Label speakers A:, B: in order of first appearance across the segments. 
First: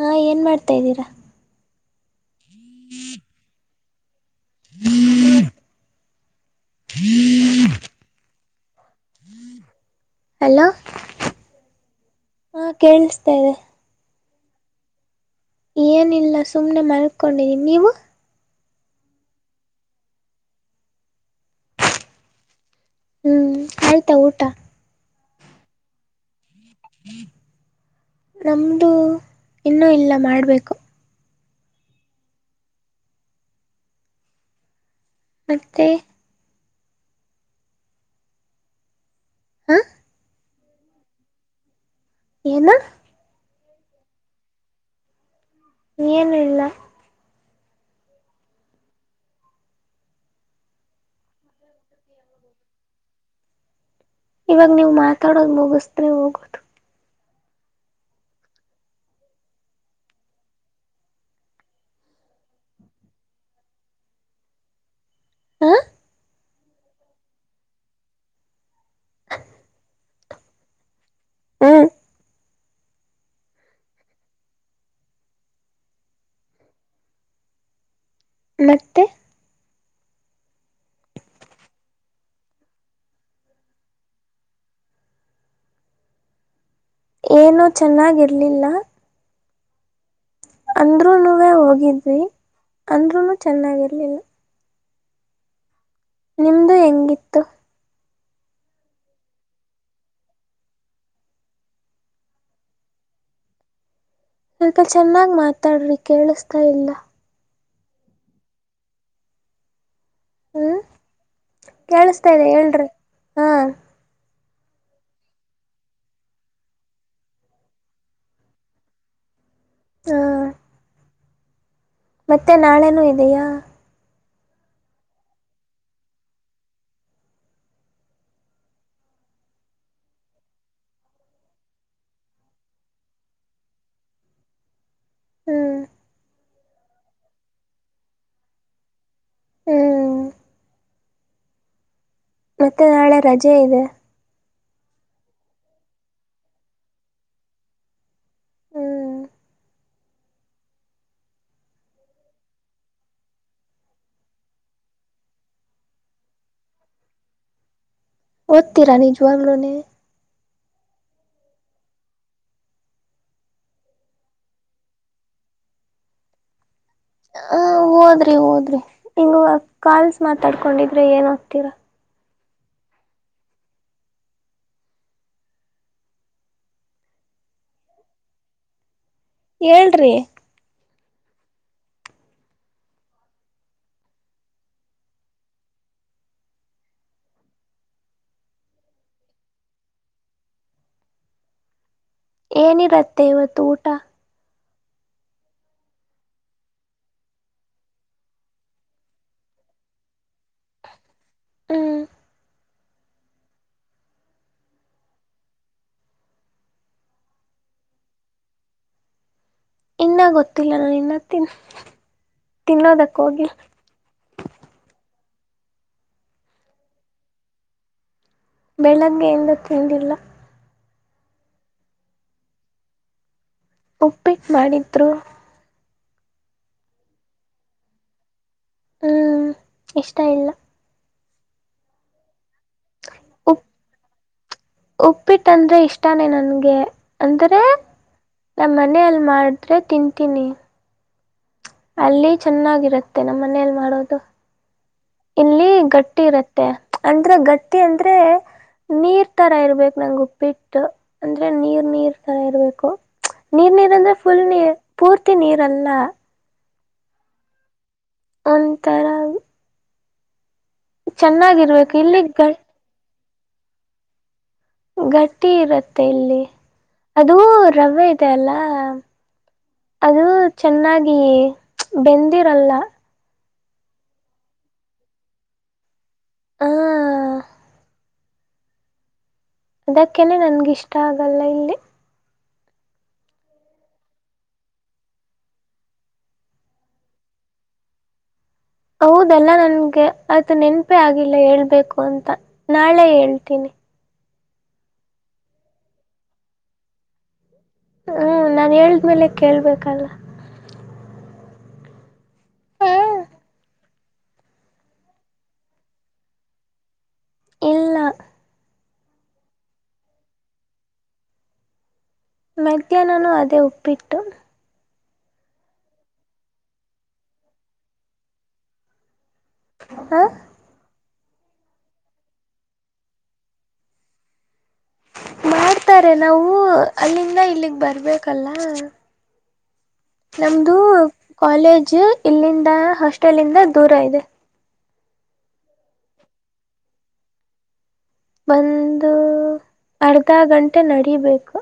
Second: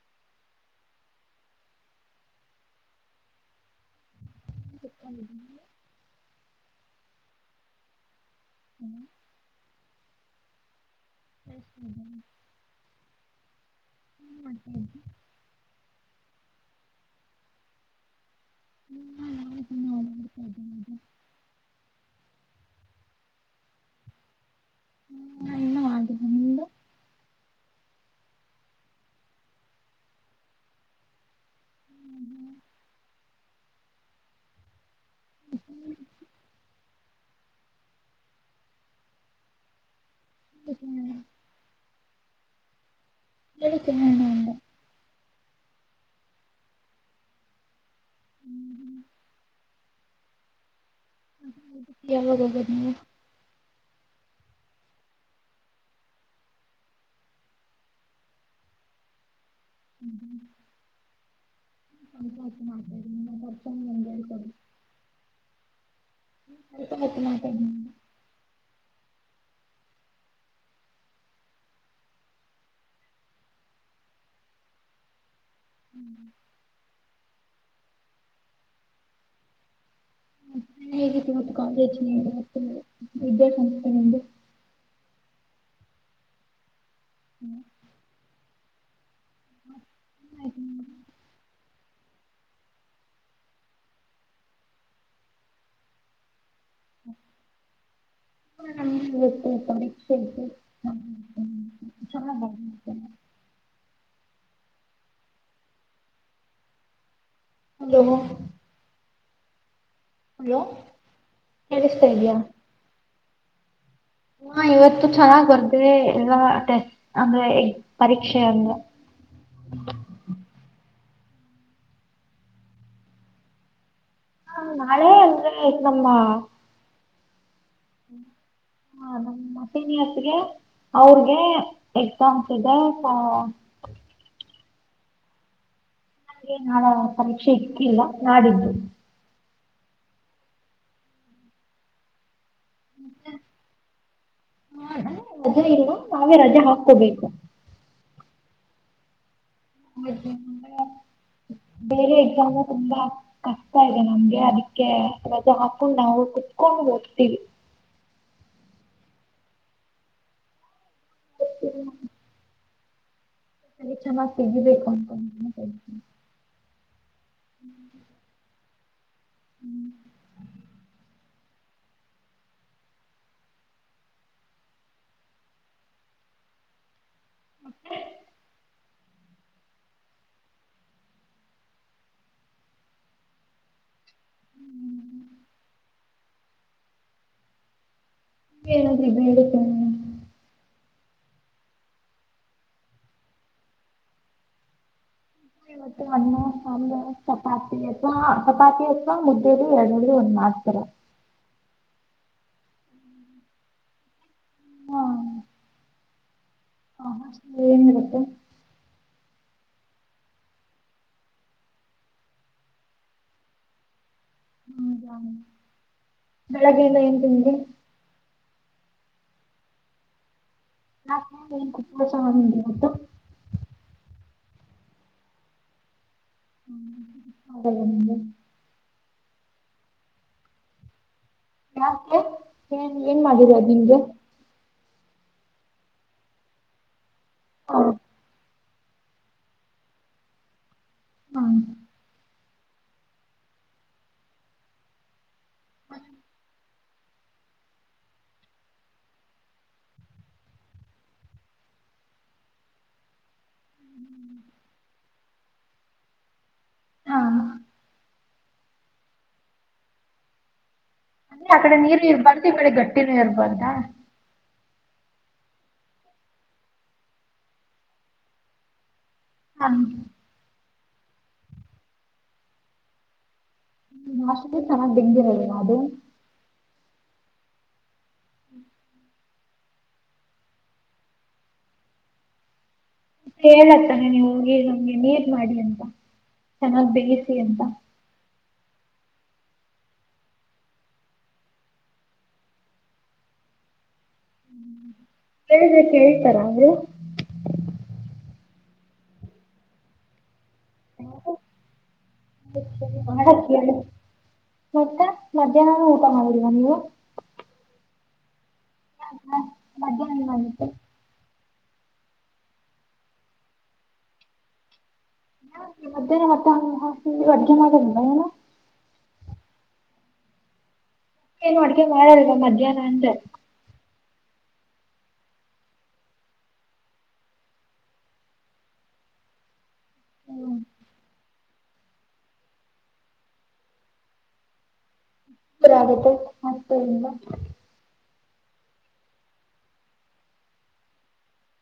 A: ಹಾ ಏ, ನ್ ಮಾಡ್ತಾದೀರಾ ಹ್ಮ [inaudible]
B: [inaudible]
A: ಹ [unintelligible]
B: ಹ್ಮ್ [inaudible]
A: ಅಲೋ,
B: ಇದೆ
A: ಹಾ ಕೇಳಿಸ್ತೇದೆ.
B: ಹ ಹ [inaudible]
A: ಏನಿಲ್ಲ ಸುಮ್ನೆ ಮಲ್ಕೊಂಡಿದೀನಿ. ನೀವು-
B: ಹ್ಮ್ ಹ್ಮ್ [inaudible]
A: ಹ್ಮ್, ಆಯ್ತಾ ಊಟ
B: ಇನ್ನೂ ಆಗಿಲ್ಲ ನಿಮ್ಮದು
A: ನಮ್ದು ಇನ್ನೂ ಇಲ್ಲ ಮಾಡ್ಬೇಕು. ಮತ್ತೆ, ಹಾ,
B: ಹ್ಮ [inaudible]
A: ಏನು?
B: ಗಲಿಿಕ್ಣಂದ [unintelligible]
A: ಎನಿಲ್ಲ,
B: ವಾಗ [inaudible]
A: ಇವಾಗ ನೀವುಮಾತಾಡೋದು ಮುಗಸಿದ್ರೆ ಹೋಗೋದು.
B: ಹ್ಮ್ ಹ್ಮ [inaudible] ಅ ಮಾಡತ ಕೊರ್ಚ ಎ [unintelligible]
A: ಹ [unintelligible]
B: ಹತ್ತ ಮಾ [inaudible]
A: ಹ [inaudible] ಹಾ [unintelligible]
B: ಹ್ಮ್
A: ಮತ್ತೆ
B: ಹೇಗಿತ್ತು ಮ ಕಾಲೇಜ್ ನಿ ಮ ವಿದ್ಯಾಸಂಸ್ಥೆ ನಿಂದು
A: ಏನು ಚೆನ್ನಾಗಿರ್ಲಿಲ್ಲ ಅಂದ್ರರುನುವೇ ಹೋಗಿದ್ವಿ ಅಂದ್ರೂನು ಚೆನ್ನಾಗಿರ್ಲಿಲ್ಲ ನಿಮ್ದು ಹೆಂಗಿತ್ತು
B: ಸಮೀಕ್ಷೆ [inaudible]
A: ಸ್ವಲ್ಪ ಚೆನ್ನಾಗ್ ಮಾತಾಡ್ರಿ ಕೇಳಿಸತಾ ಇಲ್ಲ
B: ಹಲೋ ಹಲೋ
A: ಹ್ಮ್
B: ಷ್ಟೈಯ
A: ಕೇಳಿಸ್ತಾ ಇದೆ ಹೇಳ್ರಿ ಹಾ
B: ಹಾ ಇವತ್ತು ಚೆನ್ನಾಗ್ ಬರ್ದೇ ಎಲ್ಲ ಅತ್ತೆ ಅಂದ್ರೆ ಪರೀಕ್ಷೆ ಅಂದ್ರ ಹ
A: ಹ ಮತ್ತೆ ನಾಳೆನೂ ಇದೆಯಾ
B: ಹಾ ನಾಳೆ ಅಂದ್ರೆ ನಮ್ಮ ಹಾ ನಮ ಮತ್ತನಿ ಹೊತ್ಗೆ ಅವ್ರಗೆ ಎಕ್ಸಾಮ್ಸ್ ಇದೆ
A: ಹ್ಮ್
B: ನಾಳ ಪರೀಕ್ಷೆ ಇಕ್ಕಿಲ್ಲ ನಾಡಿದ್ದು
A: ಹ್ಮ್ ಮತ್ತೆ ನಾಳೆ ರಜೆ ಇದೆ
B: ಹ ರಜೆ ಇಲ್ರುವ ನಾವೇ ರಜೆ ಹಾಕೋಬೇಕು
A: ಹ್ಮ್
B: ಹ ಬೇರೆ ಎಕ್ಸಾಮು ತುಂಬಾ ಕಷ್ಟ ಇದೆ ನಮ್ಗೆ ಅದಕ್ಕೆ ರಜಾ ಹಾಕೊಂಡು ನಾವು ಕುತ್ಕೊಂಡು ಹಓಗತೀವಿ
A: ಓದ್ತಿರ ನೀಜುವಂಗ್ಳನ
B: ಹತ್ತ ಪರೀಕ್ಷ ಮಾಡ ಸಿಗ ಬೇಕು
A: ಹ ಹಓದ್ರಿ ಓದ್ರಿ ಹಂಗ ಕಾಲ್ಸ್ ಮಾತಾಡ್ಕೊಂಡಿದ್ರೆ ಏನ ತ್ತರ
B: ಮತ್ತೆ
A: ಹೇಳ್ರಿ
B: ಹ್ಮ್ ಹೇಳದ ಬತ್ತೇನೆ
A: ಏನಿರತ್ತೆ ಇವತ್ತು ಊಟ
B: ಇವ ಅಣ್ಣ ಸಾಂಬ್ರೆ ಚಪಾತಿ ಅಥವಾ ಚಪಾತಿ ಅಥವಾ ಮುದ್ದಲಿ ಎರಡರಲ್ಲಿ ಒಣ. ಆತರ
A: ಹ್ಮ್
B: ಹಾ ಹ ಏನ್ರುತ್ತೆ
A: ಇನ್ನ ಗೊತ್ತಿಲ್ಲ ನಾನ ಇನ್ನತ್ತನ್ ತಿನ್ನೋದಕ್ಕ ಹೋಗಿ
B: ಹಾ ಬೆಳಗಿನ ಏನ್ ತಿಂಡಿ
A: ಬೆಳಗ್ಗೆ ಎಂದ ತಿಂದಿಲ್ಲ
B: ನಾಸ ಮತ್ತು
A: ಪಿಟ್ ಮಾಡಿದ್ದರು
B: ಹ್ಮ ಹೌ
A: ಹ್ಮ್ ಇಷ್ಟ ಇಲ್ಲ
B: ಯಾಕೆ ಏನ್ ಏನ್ ಮಾಡರ ನಿಮಗೆ
A: ಉಪ್ಪಿಟ್ಟಂದ್ರೆ ಇಷ್ಟಾನೇ ನನ್ಗೆ ಅಂದ್ರೆ
B: ಹಾ
A: ನಮ್ಮ ಮನಲ್ ಮಾಡಿದ್ರೆ ತಿಂತೀನಿ
B: ಹಾ
A: ಅಲ್ಲಿ ಚೆನ್ನಾಗಿರುತ್ತೆ ನಮ್ಮ ಮನೇೆಯಲ್ಲಿ ಮಾಡೋದು. ಇಲ್ಲಿ ಗಟ್ಟಿ ಇರುತ್ತೆ ಅಂದ್ರೆ ಗಟ್ಟಿ ಅಂದ್ರೆ ನೀರ್ ತರ ಇರ್ಬೇಕು ನಂಗೆ ಉಪ್ಪಿಟ್ಟು ಅಂದ್ರೆ ನೀರ್ ನೀರ್ ತರ ಇರ್ಬೇಕು. ನೀರ್ ನೀರ ಅಂದ್ರೆ ಫುಲ್ ನೀ ಪೂರ್ತಿ ನೀರ್ ಅಲ್ಲ. ಒಂತರ.
B: ಅಂದ್ರೆ ಆ ಕಡೆ ನೀರು
A: ಇಲ್ಲಿ ಗ
B: ಇರ್ಬಾರ್ದು ಈ ಕಡೆ ಗಟ್ಟಿನೂ ಇರ್ಬಾರ್ದ.
A: ಗಟ್ಟಿ ಇರುತ್ತೆ ಇಲ್ಲಿ ಅದೂ ರವೆ ಇದೆ ಅಲ್ಲ.
B: ಹ.
A: ಅದು ಚೆನ್ನಾಗಿ ಬೆಂದಿರಲ್ಲ.
B: ನಾಷ್ಟಿಗೆ ಚೆನ್ನಾಗಿ ಬೆಂದಿರಲ್ಲ ಅದು.
A: ಹ
B: ಹ್ಮ್.
A: ಅದಕ್ಕೇನೆ ನನ್ಗಿಷ್ಟ ಆಗಲ್ಲ ಇಲ್ಲಿ.
B: ಮತ್ತೆ ಹೇಳತಾನ ನೀವು ಹೋಗ ಈ ನಮ್ಗೆ ನೀರ್ ಮಾಡಿ ಅಂತ. ಚೆನ್ನಾಗ್ ಬೇಯಿಸಿ ಅಂತ.
A: ಹೌದೆಲ್ಲಾ ನನ್ಗೆ ಅದ ನೆನಪೆ ಆಗಿಲ್ಲ ಹೇಳ್ಬೇಕು ಅಂತ ನಾಳೆ ಹೇಳ್ತೀನಿ.
B: ಹೇಳಿದ್ರೆ ಕೇಳ್ತಾರ ಅವರು.
A: ಹ್ಞೂ ನಾನ ಹೇಳಿದ್ಮೇಲೆ ಕೇಳಬೇಕಲ್ಲ.
B: ಮಾಡಕಹೇಳು. ಮತ್ತೆ ಮಧ್ಯಾಹ್ನಾನ ಊಟ ಮಾಡಿಲ್ವಾ ನೀವು.
A: ಇಲ್ಲ.
B: ಹಾ ಹಾ ಮಧ್ಯಾಹ್ನ ಆಗತ್ತು.
A: ಮಧ್ಯಾಹ್ನನ ಅದೇ ಉಪ್ಪಿಟ್ಟು.
B: [unintelligible]
A: ಹಾ.
B: ಏನು ಅಡುಗೆ ಮಾಡಲ್ವಾ ಮಧ್ಯಾಹ್ನ ಅಂದೇ.
A: ಮಾಡ್ತಾರೆ ನಾವು ಅಲ್ಲಿಂದ ಇಲ್ಲಿಗ್ ಬರ್ಬೇಕಲ್ಲ. ನಮ್ದು ಕಾಲೇಜ್ ಇಲ್ಲಿಂದ ಹಾಸ್ಟೆಲ್ಂದ ದೂರ ಇದೆ.
B: [unintelligible] ಆಗತ್ತೆ ಹಾಸ್ಟೆಲ್ ಇಂದ.
A: ಒಂದು ಅರ್ಧ ಗಂಟೆ ನಡಿಬೇಕು.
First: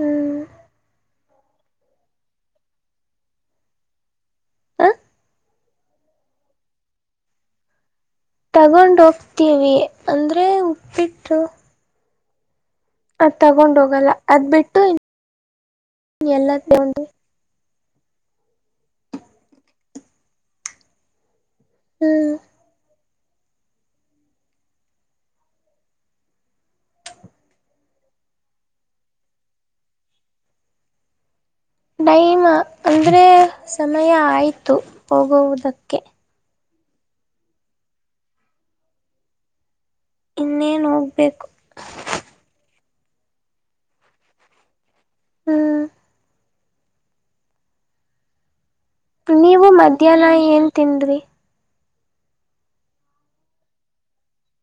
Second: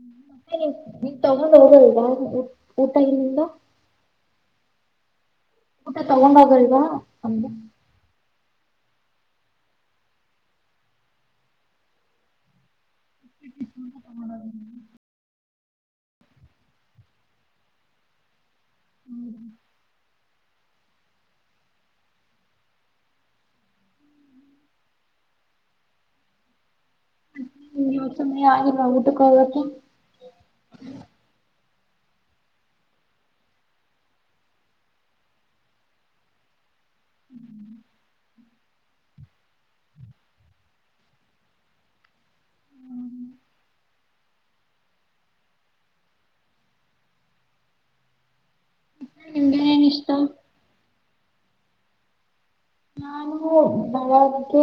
A: ಹ್ಮ್.
B: ಮತ್ತ ನೀನ್ ತಗೊಂಡ ಹೋಗಲ್ವಾ ಊ ಊಟ ಇಲ್ಲಿಂದ.
A: ಹ.
B: ಊಟ ತಗೊಂಡ್ ಹೋಗಲ್ವಾ ಅಂದೆ
A: ತಗೊಂಡ ಹೋಗ್ತೀವಿ ಅಂದ್ರೆ ಉಪ್ಪಿಟ್ಟು. ಅದ್ ತಗೊಂಡ್ ಹೋಗಲ್ಲ ಅದ್ ಬಿಟ್ಟು ಎಲ್ಲ ತಗೊಂಡ
B: [inaudible]
A: ಹ್ಮ್.
B: ಸಮ್ಮಯ ಆಗಿಲ್ಲ ಊಟಕ್ಕೆ ಹೋಗತ್ತು.
A: ಟೈಮ್ ಅಂದ್ರೆ ಸಮಯ ಆಯ್ತು ಹೋಗುವುದಕ್ಕೆ.
B: ಹ್ಮ್.
A: ಇನ್ನೇನ್ ಹೋಗ್ಬೇಕು. ಹ್ಮ್. ನೀವು
B: ನಿಮ್ಗೇನೇನ್ ಇಷ್ಟ?
A: ಮಧ್ಯಾಹ್ನ ಏನ್ ತಿಂದ್ರಿ.
B: ನಾನು ಬೆಳಗ್ಗೆ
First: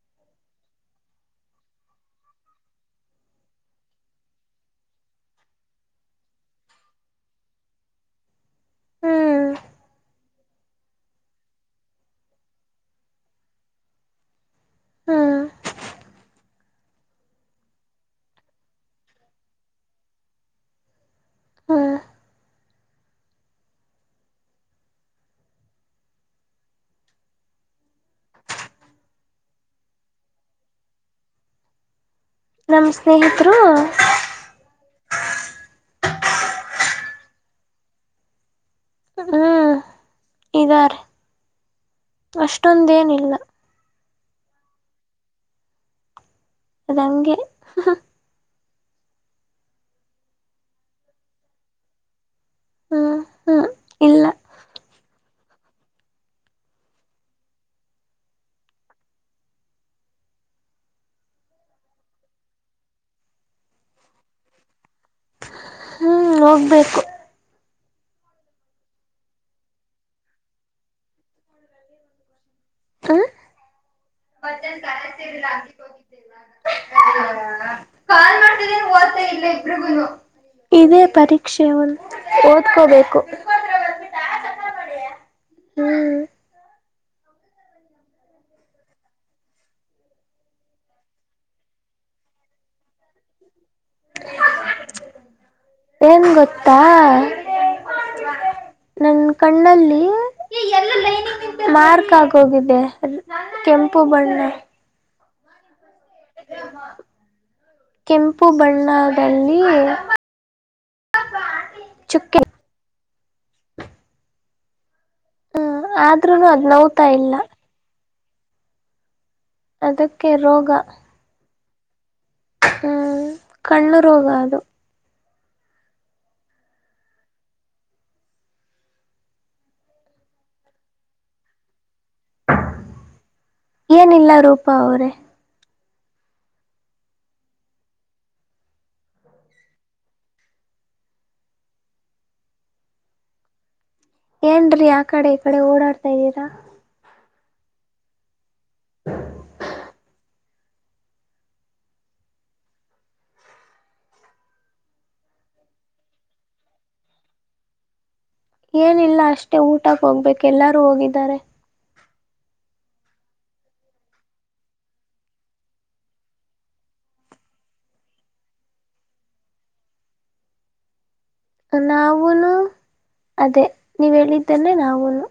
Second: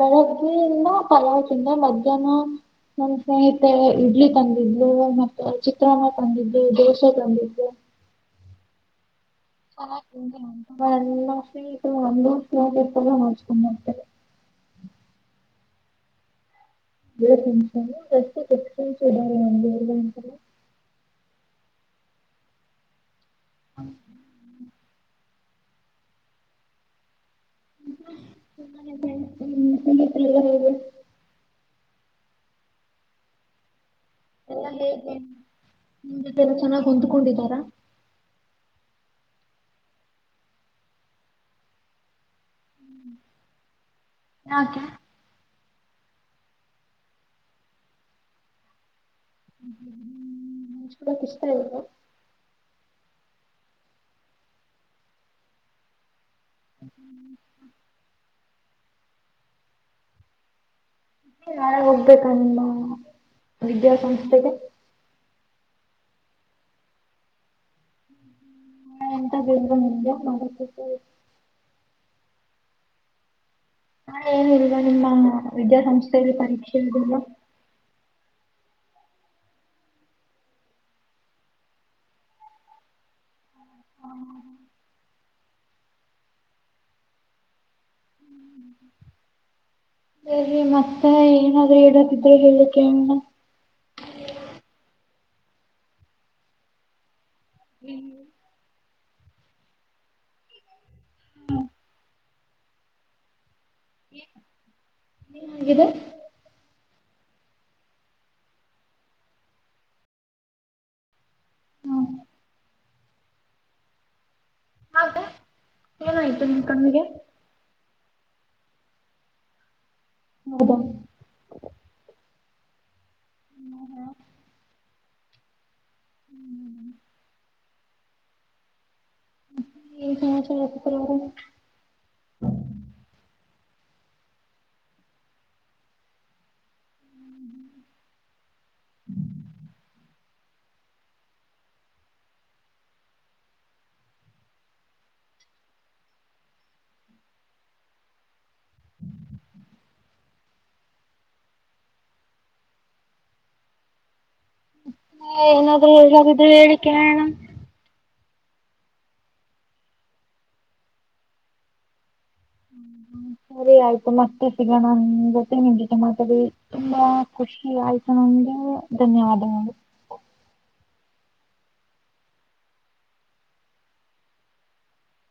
B: ಬೆಳಗ್ಗೆ ಎಲ್ಲ ಪಲತಿಂದ ಮಧ್ಯಾಹ್ನ. ನಮ ಸ್ನೇಹಿತ ಇಡ್ಲಿ ತಂದಿದ್ಲು ಮತ್ತ ಚಿತ್ರಾನಾ ತಂದಿದ್ಲು ದೋಸೆ ತಂದಿದ್ಲು. [inaudible]
A: ಹ್ಮ್
B: ಅವ ಎನ್ನಷ ಇ ಒಂದುಷ ಎಪ್ಪಲ್ಲ ಮಾಡೋಚ್ಕೊಂಡತಾರೆ.
A: ಹ್ಮ.
B: ನಿಂ ಜಸ್ತಿ ಕೊದ ಒಂತ [unintelligible]
A: ಹಾ
B: ಹ್ಮ [unintelligible]
A: ನಮ್ಮ್ ಸ್ನೇಹಿತರು
B: ಎಲ್ಲಾ ಹೇಗೆ ನಿಮ ಜೊತೆ ಎಲ್ಲ ಚೆನ್ನಾಗಿ ಹೊಂದಕೊಂಡಿದ್ದಾರ
A: ಇದಾರೆ ಅಷ್ಟೊಂದೇನಿಲ್ಲ
B: ಯಾಕೆ
A: ಅದಂಗೆ
B: [unintelligible]
A: ಹ್ಮ ಹ್ಮ್ ಇಲ್ಲಾ
B: ಹ್ಮ್ ನಾಳೆ ಹೋಗ್ಬೇಕ ವಿದ್ಯಾಸಂಸ್ಥೆಗೆ
A: ಹ್ಮ ಹೋಗ್ಬೇಕು
B: [unintelligible]
A: ಹ್ಮ
B: ಹಾ ಏನಿಲ್ವಾ ನಿಮ್ಮ ವಿದ್ಯಾಸಂಸ್ಥೆಯಲ್ಲಿ ಪರೀಕ್ಷೆ ಇದಿಲ್ಲ
A: [unintelligible] ಇದೇ ಪರೀಕ್ಷೆಯಂದು ಓದ್ಕೋಬೇಕು
B: [unintelligible]
A: ಹ್ಮ್
B: ಬರಿ ಮತ್ತೆ ಏನಾದ್ರೂ ಇಡದಿದ್ರೆ ಹೇಳಕ್ಕೆಣ [inaudible]
A: ಏನ್ ಗೊತ್ತಾ ನನ್ ಕಣ್ಣಲ್ಲಿ [unintelligible] ಕೆಂಪು ಬಣ್ಣ
B: [unintelligible]
A: ಕೆಂಪು ಬಣ್ಣದಲ್ಲಿ
B: ಹ್ಮ್
A: ಚುಕ್ಕಿ
B: ಹಾಗೆ ಏನಾಯ್ತು
A: ಆದ್ರೂನು
B: ನಿಮ್
A: ಅದ್
B: ಕಣ್ಣಿಗೆ
A: ನೋತಾ ಇಲ್ಲ ಅದಕ್ಕೆ
B: ಹೌದಾ
A: ರೋಗಾ ಹ್ಮ್ ಕಲೂ ರೋಗ ಅದು
B: ಏನ್ ಸಮಾಚಾರ
A: ಏನಿಲ್ಲ ರೂಪಾ ಅವ್ರೇ ಏನ್ರೀ ಆ ಕಡೆ ಈ ಕಡೆ ಓಡಾಡ್ತಾ ಇದ್ದೀರಾ [inaudible]
B: ಹ ಏನಾದ್ರೂ ಹೇಳೋದೀದ್ರೆ ಹೇಳಿ ಕೇಳೋಣ
A: ಏನಿಲ್ಲ ಅಷ್ಟೇ ಊಟಕ್ಕೆ ಹೋಗ್ಬೇಕ್ ಎಲ್ಲಾರು ಹೋಗಿದ್ದಾರೆ
B: ಹ್ಮ್ ಸರಿ ಆಯ್ತು ಮತ್ತೆ ಸಿಗೋಣ ಜೊತೆ ನಿಮಗೆ ಜ ಮಾತರಿ ತುಂಬಾ ಖುಷಿ ಆಯ್ತಣ ಬಹಳ ಧನ್ಯವಾದಗಳು
A: ನಾವೂನು ಅದೇ ನೀವ ಹೇಳಿದ್ದೇನೆ ನಾವುನು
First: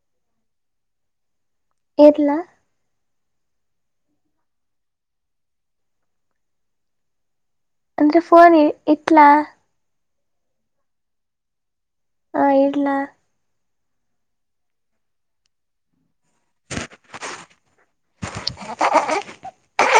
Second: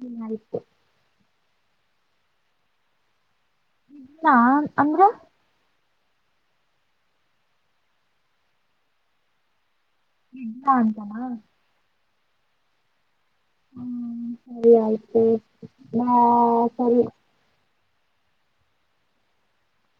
B: ಹ್ಮ್ ಆಯಿತು
A: ಇಡ್ಲಾ
B: ಲ್ಲ ಅಂದ್ರೆ
A: ಅಂದ್ರೆ ಫೋನ್ ಇಕ್ಲಾ
B: ಇಲ್ಲಾ ಅಂತಾನಾ
A: ಹಾ ಇಡ್ಲಾ
B: ಹ್ಮ್ ಸರಿ ಆಯ್ತು ನಾ ಸರಿ
A: [inaudible]